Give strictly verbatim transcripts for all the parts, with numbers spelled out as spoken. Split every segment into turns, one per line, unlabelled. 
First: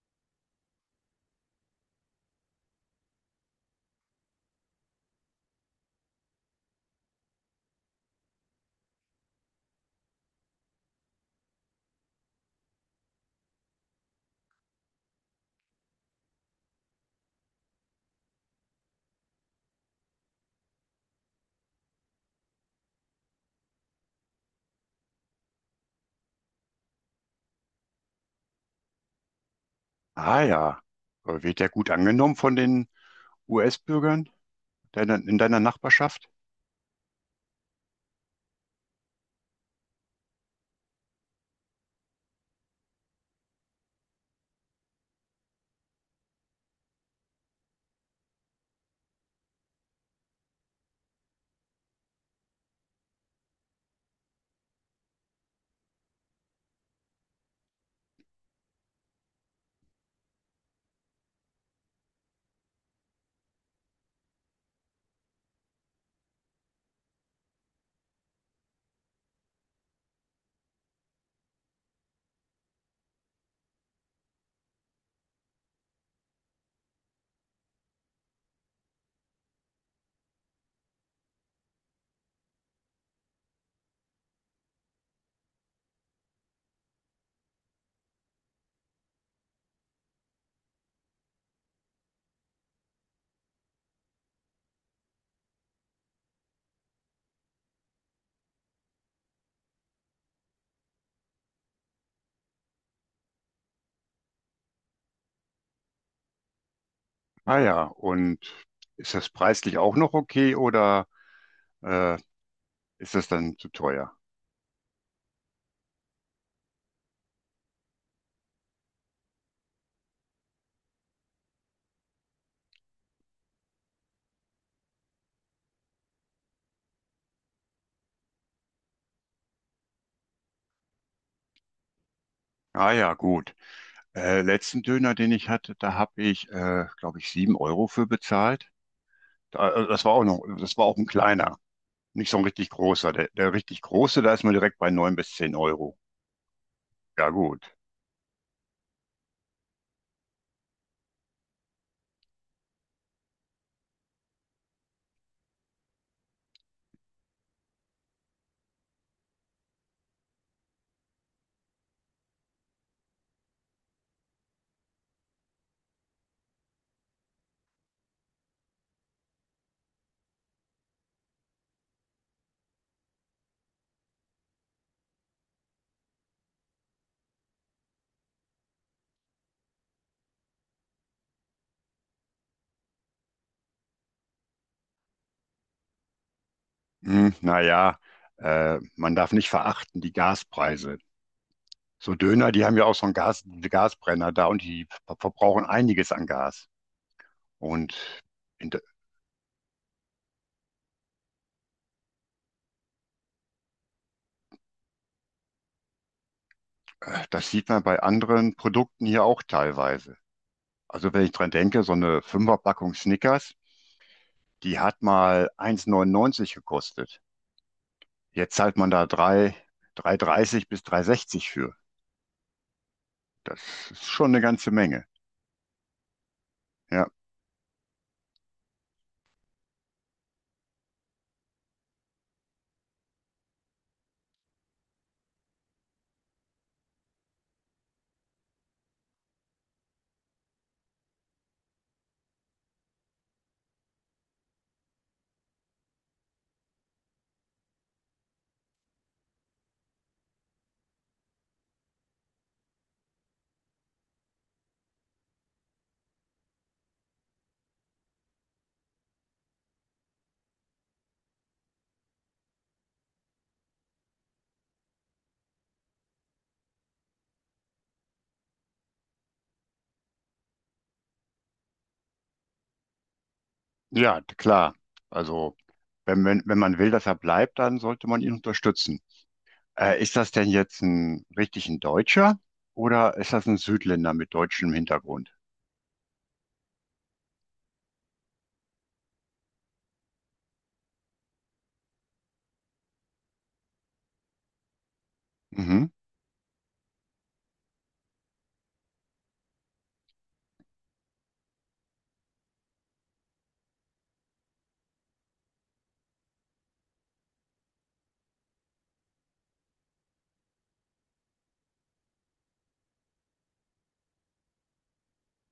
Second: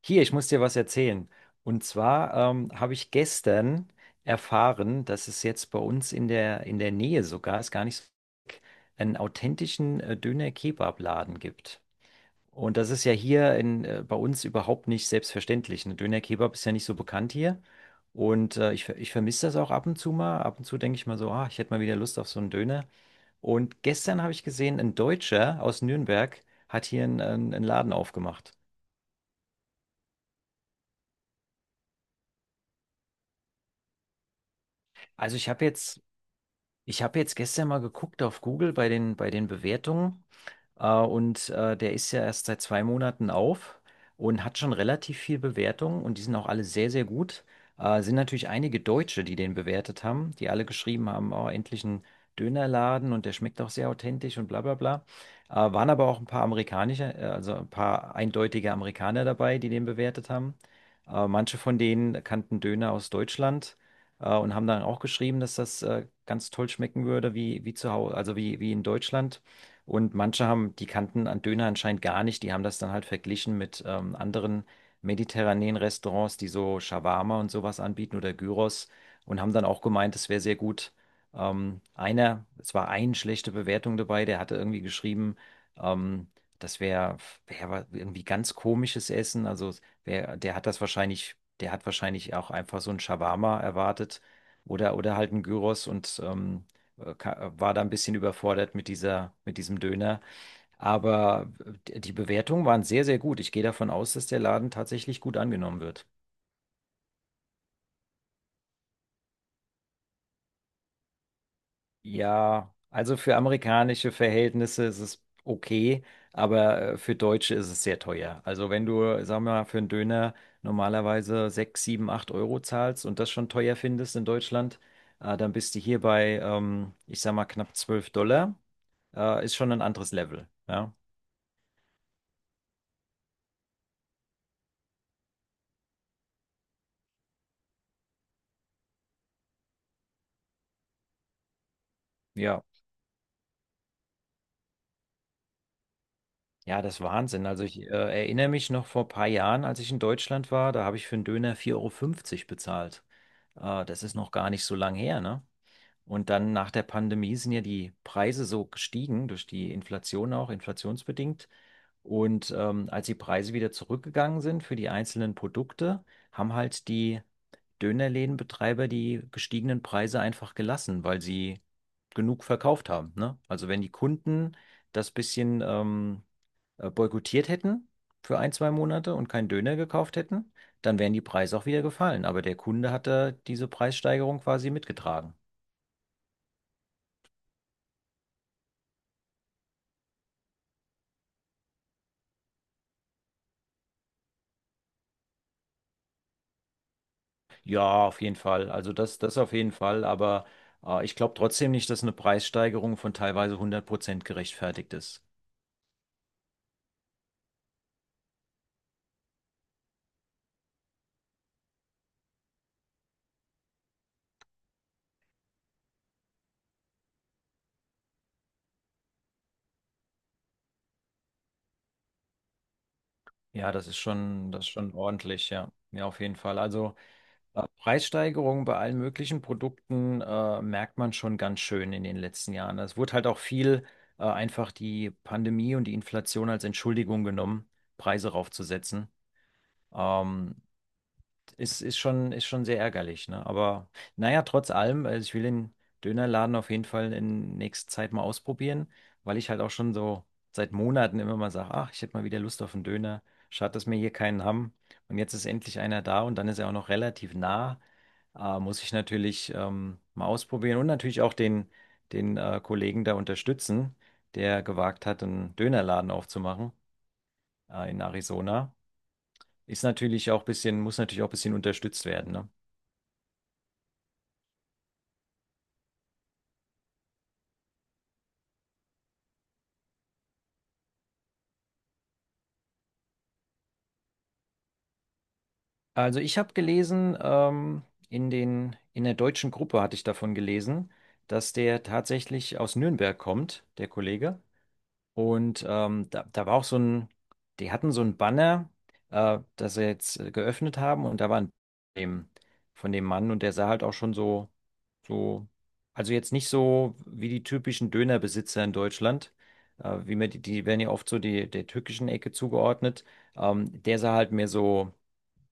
Hier, ich muss dir was erzählen. Und zwar ähm, habe ich gestern erfahren, dass es jetzt bei uns in der, in der Nähe sogar, ist gar nicht so weit, einen authentischen äh, Döner-Kebab-Laden gibt. Und das ist ja hier in, äh, bei uns überhaupt nicht selbstverständlich. Ein Döner-Kebab ist ja nicht so bekannt hier. Und äh, ich, ver- ich vermisse das auch ab und zu mal. Ab und zu denke ich mal so, ah, ich hätte mal wieder Lust auf so einen Döner. Und gestern habe ich gesehen, ein Deutscher aus Nürnberg hat hier einen, einen einen Laden aufgemacht.
Ah ja. Äh, wird der gut angenommen von den U S-Bürgern deiner, in
Also ich
deiner
habe jetzt
Nachbarschaft?
Ich habe jetzt gestern mal geguckt auf Google bei den, bei den Bewertungen. Äh, und äh, der ist ja erst seit zwei Monaten auf und hat schon relativ viel Bewertungen und die sind auch alle sehr, sehr gut. Äh, sind natürlich einige Deutsche, die den bewertet haben, die alle geschrieben haben, oh, endlich ein Dönerladen, und der schmeckt auch sehr authentisch und bla bla bla. Äh, waren aber auch ein paar amerikanische, äh, also ein paar eindeutige Amerikaner dabei, die den bewertet haben. Äh, manche von denen kannten Döner aus Deutschland. äh, Und haben dann auch geschrieben, dass das äh, ganz toll schmecken würde, wie, wie zu Hause, also wie, wie in Deutschland. Und manche haben, die kannten an Döner anscheinend gar nicht. Die haben das dann halt verglichen mit ähm, anderen mediterranen Restaurants, die so Shawarma und sowas anbieten oder Gyros, und haben dann auch gemeint, es wäre sehr gut. Ähm, einer, es war eine schlechte Bewertung dabei, der hatte irgendwie geschrieben, ähm, das wäre wär wär irgendwie ganz komisches Essen. Also wer, der hat das wahrscheinlich, der hat wahrscheinlich auch einfach so ein Shawarma erwartet, oder, oder halt ein Gyros, und ähm, äh, ka- äh, war da ein bisschen überfordert mit dieser, mit diesem Döner. Aber d- die Bewertungen waren sehr, sehr gut. Ich gehe davon aus, dass der Laden tatsächlich gut angenommen wird.
Ah ja, und ist das preislich auch noch okay oder äh,
Ja,
ist
also
das
für
dann zu
amerikanische
teuer?
Verhältnisse ist es okay, aber äh, für Deutsche ist es sehr teuer. Also wenn du, sagen wir mal, für einen Döner normalerweise sechs sieben acht Euro zahlst und das schon teuer findest in Deutschland, äh, dann bist du hier bei, ähm, ich sag mal, knapp zwölf Dollar. Äh, ist schon ein anderes Level. Ja,
Ah ja, gut. Äh, letzten Döner, den ich hatte, da habe ich, äh, glaube ich, sieben Euro für bezahlt. Da, äh, das war auch noch, das war auch ein kleiner, nicht so ein
ja.
richtig großer. Der, der richtig große, da ist man direkt bei neun bis zehn Euro.
Ja, das ist
Ja
Wahnsinn. Also
gut.
ich äh, erinnere mich noch, vor ein paar Jahren, als ich in Deutschland war, da habe ich für einen Döner vier Euro fünfzig bezahlt. Äh, das ist noch gar nicht so lang her, ne? Und dann nach der Pandemie sind ja die Preise so gestiegen, durch die Inflation auch, inflationsbedingt. Und ähm, als die Preise wieder zurückgegangen sind für die einzelnen Produkte, haben halt die Dönerlädenbetreiber die gestiegenen Preise einfach gelassen, weil sie genug verkauft haben. Ne? Also wenn die Kunden das bisschen ähm, äh, boykottiert hätten für ein, zwei Monate und keinen Döner gekauft hätten, dann wären die Preise auch wieder gefallen. Aber der Kunde hat da diese Preissteigerung quasi mitgetragen.
Hm, naja, äh, man darf nicht verachten die Gaspreise. So Döner, die haben ja auch so einen Gas, diese Gasbrenner da und die ver- verbrauchen einiges an Gas.
Ja, auf
Und
jeden
in,
Fall.
de-
Also das, das auf jeden Fall. Aber äh, ich glaube trotzdem nicht, dass eine Preissteigerung von teilweise hundert Prozent gerechtfertigt ist.
äh, das sieht man bei anderen Produkten hier auch teilweise. Also wenn ich dran denke, so eine Fünferpackung Snickers, die hat mal eins neunundneunzig gekostet. Jetzt zahlt man da drei, drei dreißig bis drei sechzig für.
Ja, das
Das
ist
ist schon eine
schon, das ist
ganze
schon
Menge.
ordentlich, ja. Ja, auf jeden Fall. Also
Ja,
ja, Preissteigerungen bei allen möglichen Produkten äh, merkt man schon ganz schön in den letzten Jahren. Es wurde halt auch viel äh, einfach die Pandemie und die Inflation als Entschuldigung genommen, Preise raufzusetzen. Ähm, ist, Ist schon, ist schon sehr ärgerlich, ne? Aber naja, trotz allem, also ich will den Dönerladen auf jeden Fall in nächster Zeit mal ausprobieren, weil ich halt auch schon so seit Monaten immer mal sage, ach, ich hätte mal wieder Lust auf einen Döner. Schade, dass wir hier keinen haben. Und jetzt ist endlich einer da und dann ist er auch noch relativ nah. Äh, muss ich natürlich ähm, mal ausprobieren und natürlich auch den, den äh, Kollegen da unterstützen, der gewagt hat, einen Dönerladen aufzumachen äh, in Arizona. Ist natürlich auch ein bisschen, muss natürlich auch ein bisschen unterstützt werden, ne?
ja, klar. Also wenn, wenn, wenn man will, dass er bleibt, dann sollte man ihn unterstützen. Äh, ist das denn jetzt ein richtig ein Deutscher oder ist das ein Südländer mit deutschem Hintergrund?
Also ich habe gelesen, ähm, in den, in der deutschen Gruppe hatte ich davon gelesen, dass der tatsächlich aus Nürnberg kommt, der Kollege. Und
Mhm.
ähm, da, da war auch so ein, die hatten so ein Banner, äh, das sie jetzt äh, geöffnet haben, und da war ein dem, von dem Mann, und der sah halt auch schon so, so, also jetzt nicht so wie die typischen Dönerbesitzer in Deutschland, äh, wie man die, die werden ja oft so die, der türkischen Ecke zugeordnet. Ähm, der sah halt mehr so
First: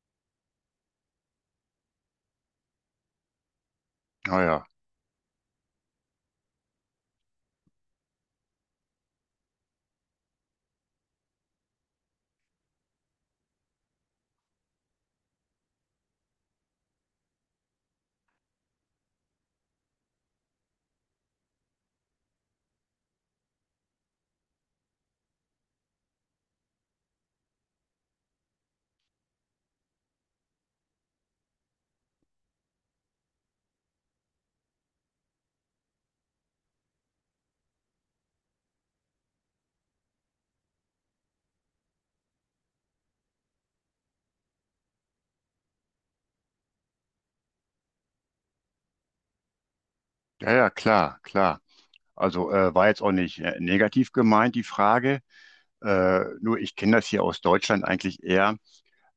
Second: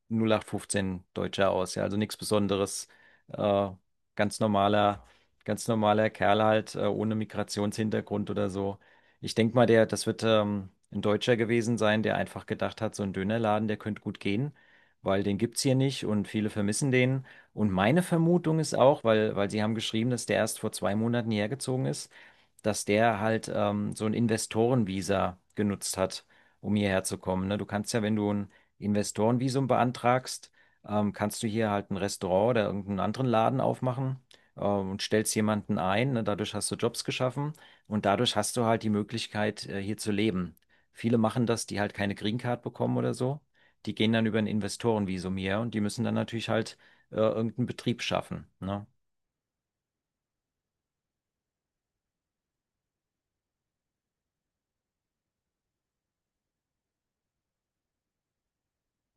null acht fünfzehn Deutscher aus, ja, also nichts Besonderes. Äh, ganz
Ah ja.
normaler, Ganz normaler Kerl halt, äh, ohne Migrationshintergrund oder so. Ich denke mal, der, das wird ähm, ein Deutscher gewesen sein, der einfach gedacht hat, so ein Dönerladen, der könnte gut gehen, weil den gibt's hier nicht und viele vermissen den. Und meine Vermutung ist auch, weil, weil sie haben geschrieben, dass der erst vor zwei Monaten hergezogen ist, dass der halt ähm, so ein Investorenvisa genutzt hat, um hierher zu kommen. Ne? Du kannst ja, wenn du ein Investorenvisum beantragst, ähm, kannst du hier halt ein Restaurant oder irgendeinen anderen Laden aufmachen, ähm, und stellst jemanden ein. Ne? Dadurch hast du Jobs geschaffen und dadurch hast du halt die Möglichkeit, äh, hier zu leben. Viele machen das, die halt keine Green Card bekommen oder so. Die gehen dann über ein Investorenvisum hier, und die müssen dann natürlich halt äh, irgendeinen Betrieb schaffen. Ne?
Ja, ja, klar, klar. Also äh, war jetzt auch nicht äh, negativ gemeint, die Frage. Äh, nur ich kenne das hier aus Deutschland eigentlich eher.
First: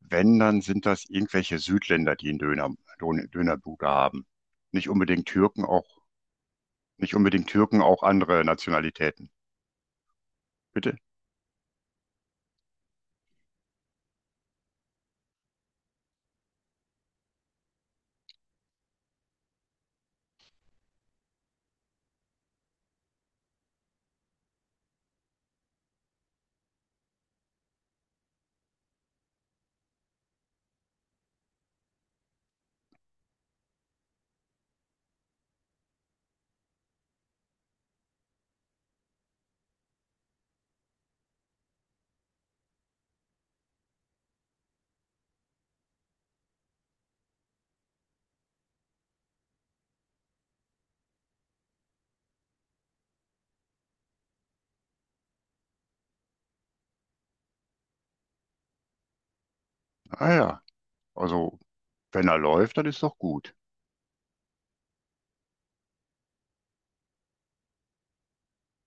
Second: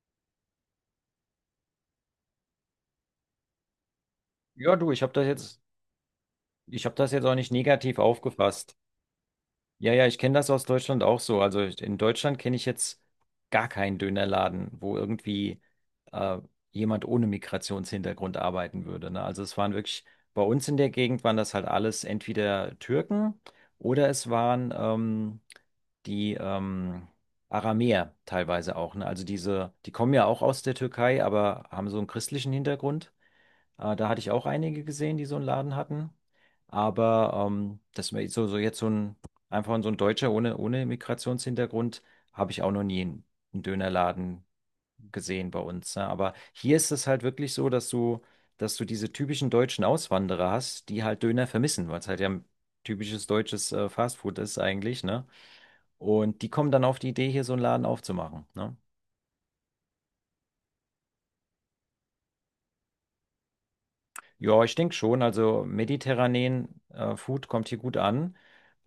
Wenn, dann sind das irgendwelche Südländer, die einen Döner, Dön- Dönerbude haben.
Ja,
Nicht
du, ich habe das
unbedingt
jetzt,
Türken, auch
ich habe das
nicht
jetzt auch
unbedingt
nicht
Türken,
negativ
auch andere
aufgefasst.
Nationalitäten.
Ja, ja, ich kenne das aus
Bitte?
Deutschland auch so. Also ich- in Deutschland kenne ich jetzt gar keinen Dönerladen, wo irgendwie äh, jemand ohne Migrationshintergrund arbeiten würde. Ne? Also es waren wirklich, bei uns in der Gegend waren das halt alles entweder Türken, oder es waren ähm, die ähm, Aramäer teilweise auch. Ne? Also diese, die kommen ja auch aus der Türkei, aber haben so einen christlichen Hintergrund. Äh, da hatte ich auch einige gesehen, die so einen Laden hatten. Aber ähm, dass man so, so jetzt so ein, einfach so ein Deutscher ohne, ohne Migrationshintergrund, habe ich auch noch nie einen, einen Dönerladen gesehen bei uns. Ne? Aber hier ist es halt wirklich so, dass du, dass du diese typischen deutschen Auswanderer hast, die halt Döner vermissen, weil es halt ja ein typisches deutsches äh, Fastfood ist eigentlich, ne? Und die kommen dann auf die Idee, hier so einen Laden aufzumachen, ne?
Ah ja. Also, wenn er läuft, dann ist doch gut.
Ja, ich denke schon. Also mediterranen äh, Food kommt hier gut an.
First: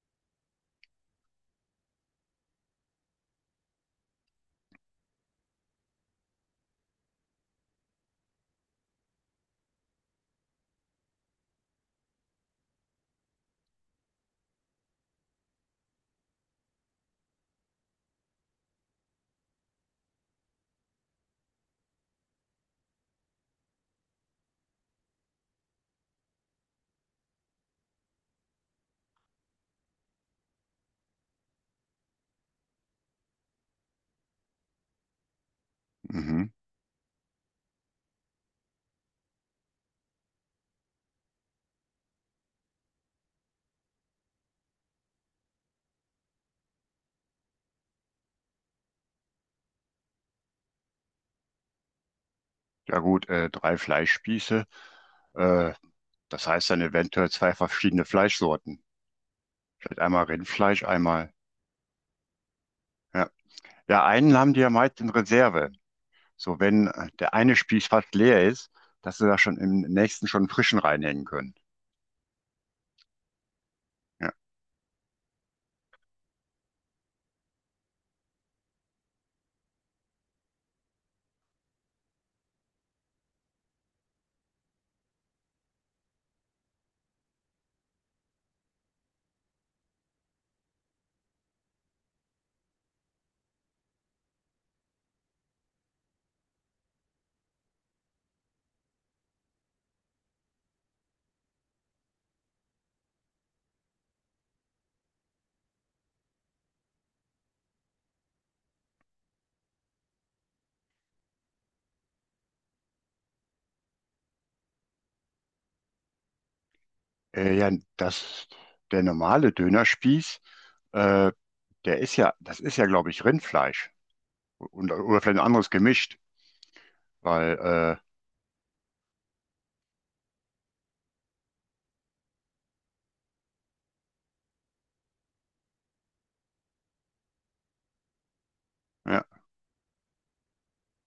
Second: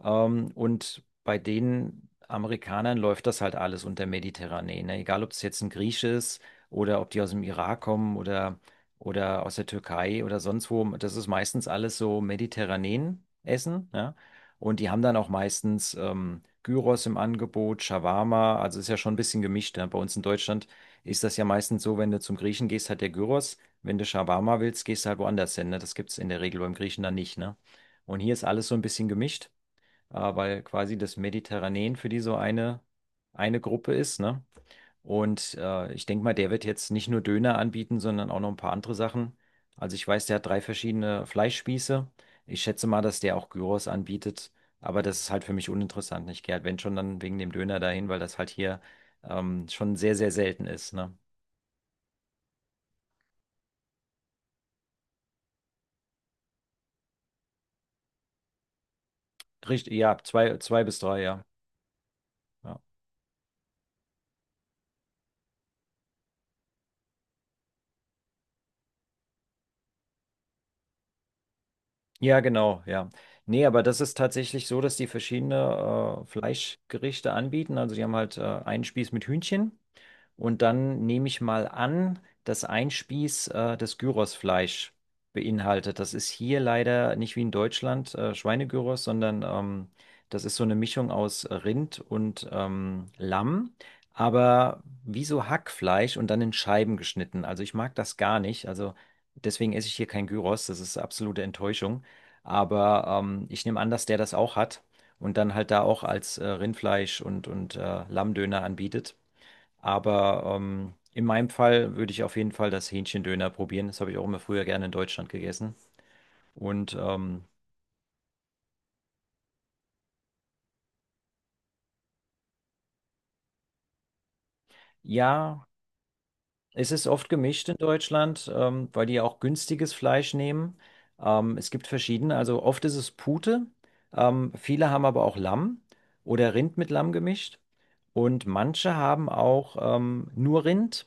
Ähm, und bei den Amerikanern läuft das halt alles unter mediterranen, ne? Egal, ob es jetzt ein Griech ist oder ob die aus dem Irak kommen, oder, oder aus der Türkei oder sonst wo. Das ist meistens alles so mediterranen Essen, ja? Und die haben dann auch meistens ähm, Gyros im Angebot, Shawarma. Also ist ja schon ein bisschen gemischt, ne? Bei uns in Deutschland ist das ja meistens so, wenn du zum Griechen gehst, hat der Gyros. Wenn du Shawarma willst, gehst du halt woanders hin. Ne? Das gibt es in der Regel beim Griechen dann nicht. Ne? Und hier ist alles so ein bisschen gemischt, äh, weil quasi das Mediterranean für die so eine, eine Gruppe ist. Ne? Und äh, ich denke mal, der
Mhm.
wird jetzt nicht nur Döner anbieten, sondern auch noch ein paar andere Sachen. Also ich weiß, der hat drei verschiedene Fleischspieße. Ich schätze mal, dass der auch Gyros anbietet. Aber das ist halt für mich uninteressant. Ich gehe halt, wenn schon, dann wegen dem Döner dahin, weil das halt hier ähm, schon sehr, sehr selten ist. Ne?
Ja gut, äh, drei Fleischspieße. Äh, das heißt dann eventuell zwei verschiedene Fleischsorten.
Richtig,
Vielleicht
ja,
einmal
zwei,
Rindfleisch,
zwei bis drei,
einmal.
ja. Ja.
Ja, ja einen haben die ja meist in Reserve. So, wenn äh, der eine Spieß fast leer ist, dass sie da schon im nächsten schon einen frischen reinhängen können.
Ja, genau, ja. Nee, aber das ist
Ja,
tatsächlich so, dass die verschiedene äh, Fleischgerichte anbieten. Also die haben halt äh, einen Spieß mit Hühnchen. Und dann nehme ich mal an, dass ein Spieß äh, das Gyrosfleisch beinhaltet. Das ist hier leider nicht wie in Deutschland, äh, Schweinegyros, sondern ähm, das ist so eine Mischung aus Rind und ähm, Lamm, aber wie so Hackfleisch und dann in Scheiben geschnitten. Also ich mag das gar nicht. Also deswegen esse ich hier kein Gyros. Das ist absolute Enttäuschung. Aber ähm, ich nehme an, dass der das auch hat und dann halt da auch als äh, Rindfleisch und, und äh, Lammdöner anbietet. Aber ähm, in meinem Fall würde ich auf jeden Fall das Hähnchendöner probieren. Das habe ich auch immer früher gerne in Deutschland gegessen. Und ähm,
äh, ja das, der normale Dönerspieß, äh, der ist ja, das ist ja, glaube ich, Rindfleisch. Und, oder vielleicht ein
ja,
anderes gemischt,
es ist oft gemischt in
weil,
Deutschland, ähm, weil die auch günstiges Fleisch nehmen. Ähm, es gibt verschiedene. Also oft ist es Pute. Ähm, viele haben aber auch Lamm oder Rind mit Lamm gemischt. Und manche
äh, ja,
haben auch ähm, nur Rind.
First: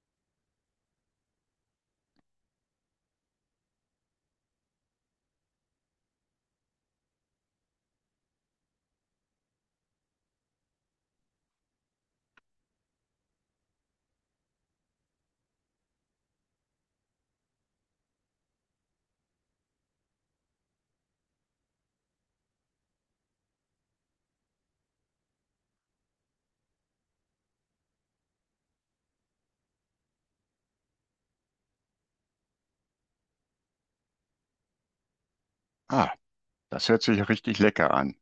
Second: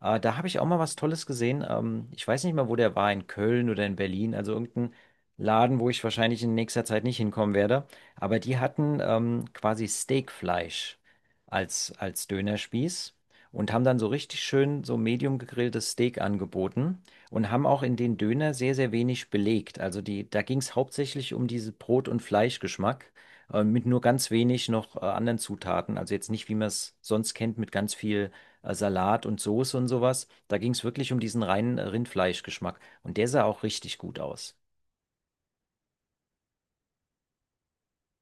Äh, da habe ich auch mal was Tolles gesehen. Ähm, ich weiß nicht mal, wo der war, in Köln oder in Berlin, also irgendein Laden, wo ich wahrscheinlich in nächster Zeit nicht hinkommen werde. Aber die hatten ähm, quasi Steakfleisch als, als Dönerspieß und haben dann so richtig schön so medium gegrilltes Steak angeboten und haben auch in den Döner sehr, sehr wenig belegt. Also die, da ging es hauptsächlich um diesen Brot- und Fleischgeschmack. äh, Mit nur ganz wenig noch äh, anderen Zutaten. Also jetzt nicht, wie man es sonst kennt, mit ganz viel äh, Salat und Soße und sowas. Da ging es wirklich um diesen reinen äh, Rindfleischgeschmack. Und der sah auch richtig gut aus.
ah, das hört sich richtig lecker an.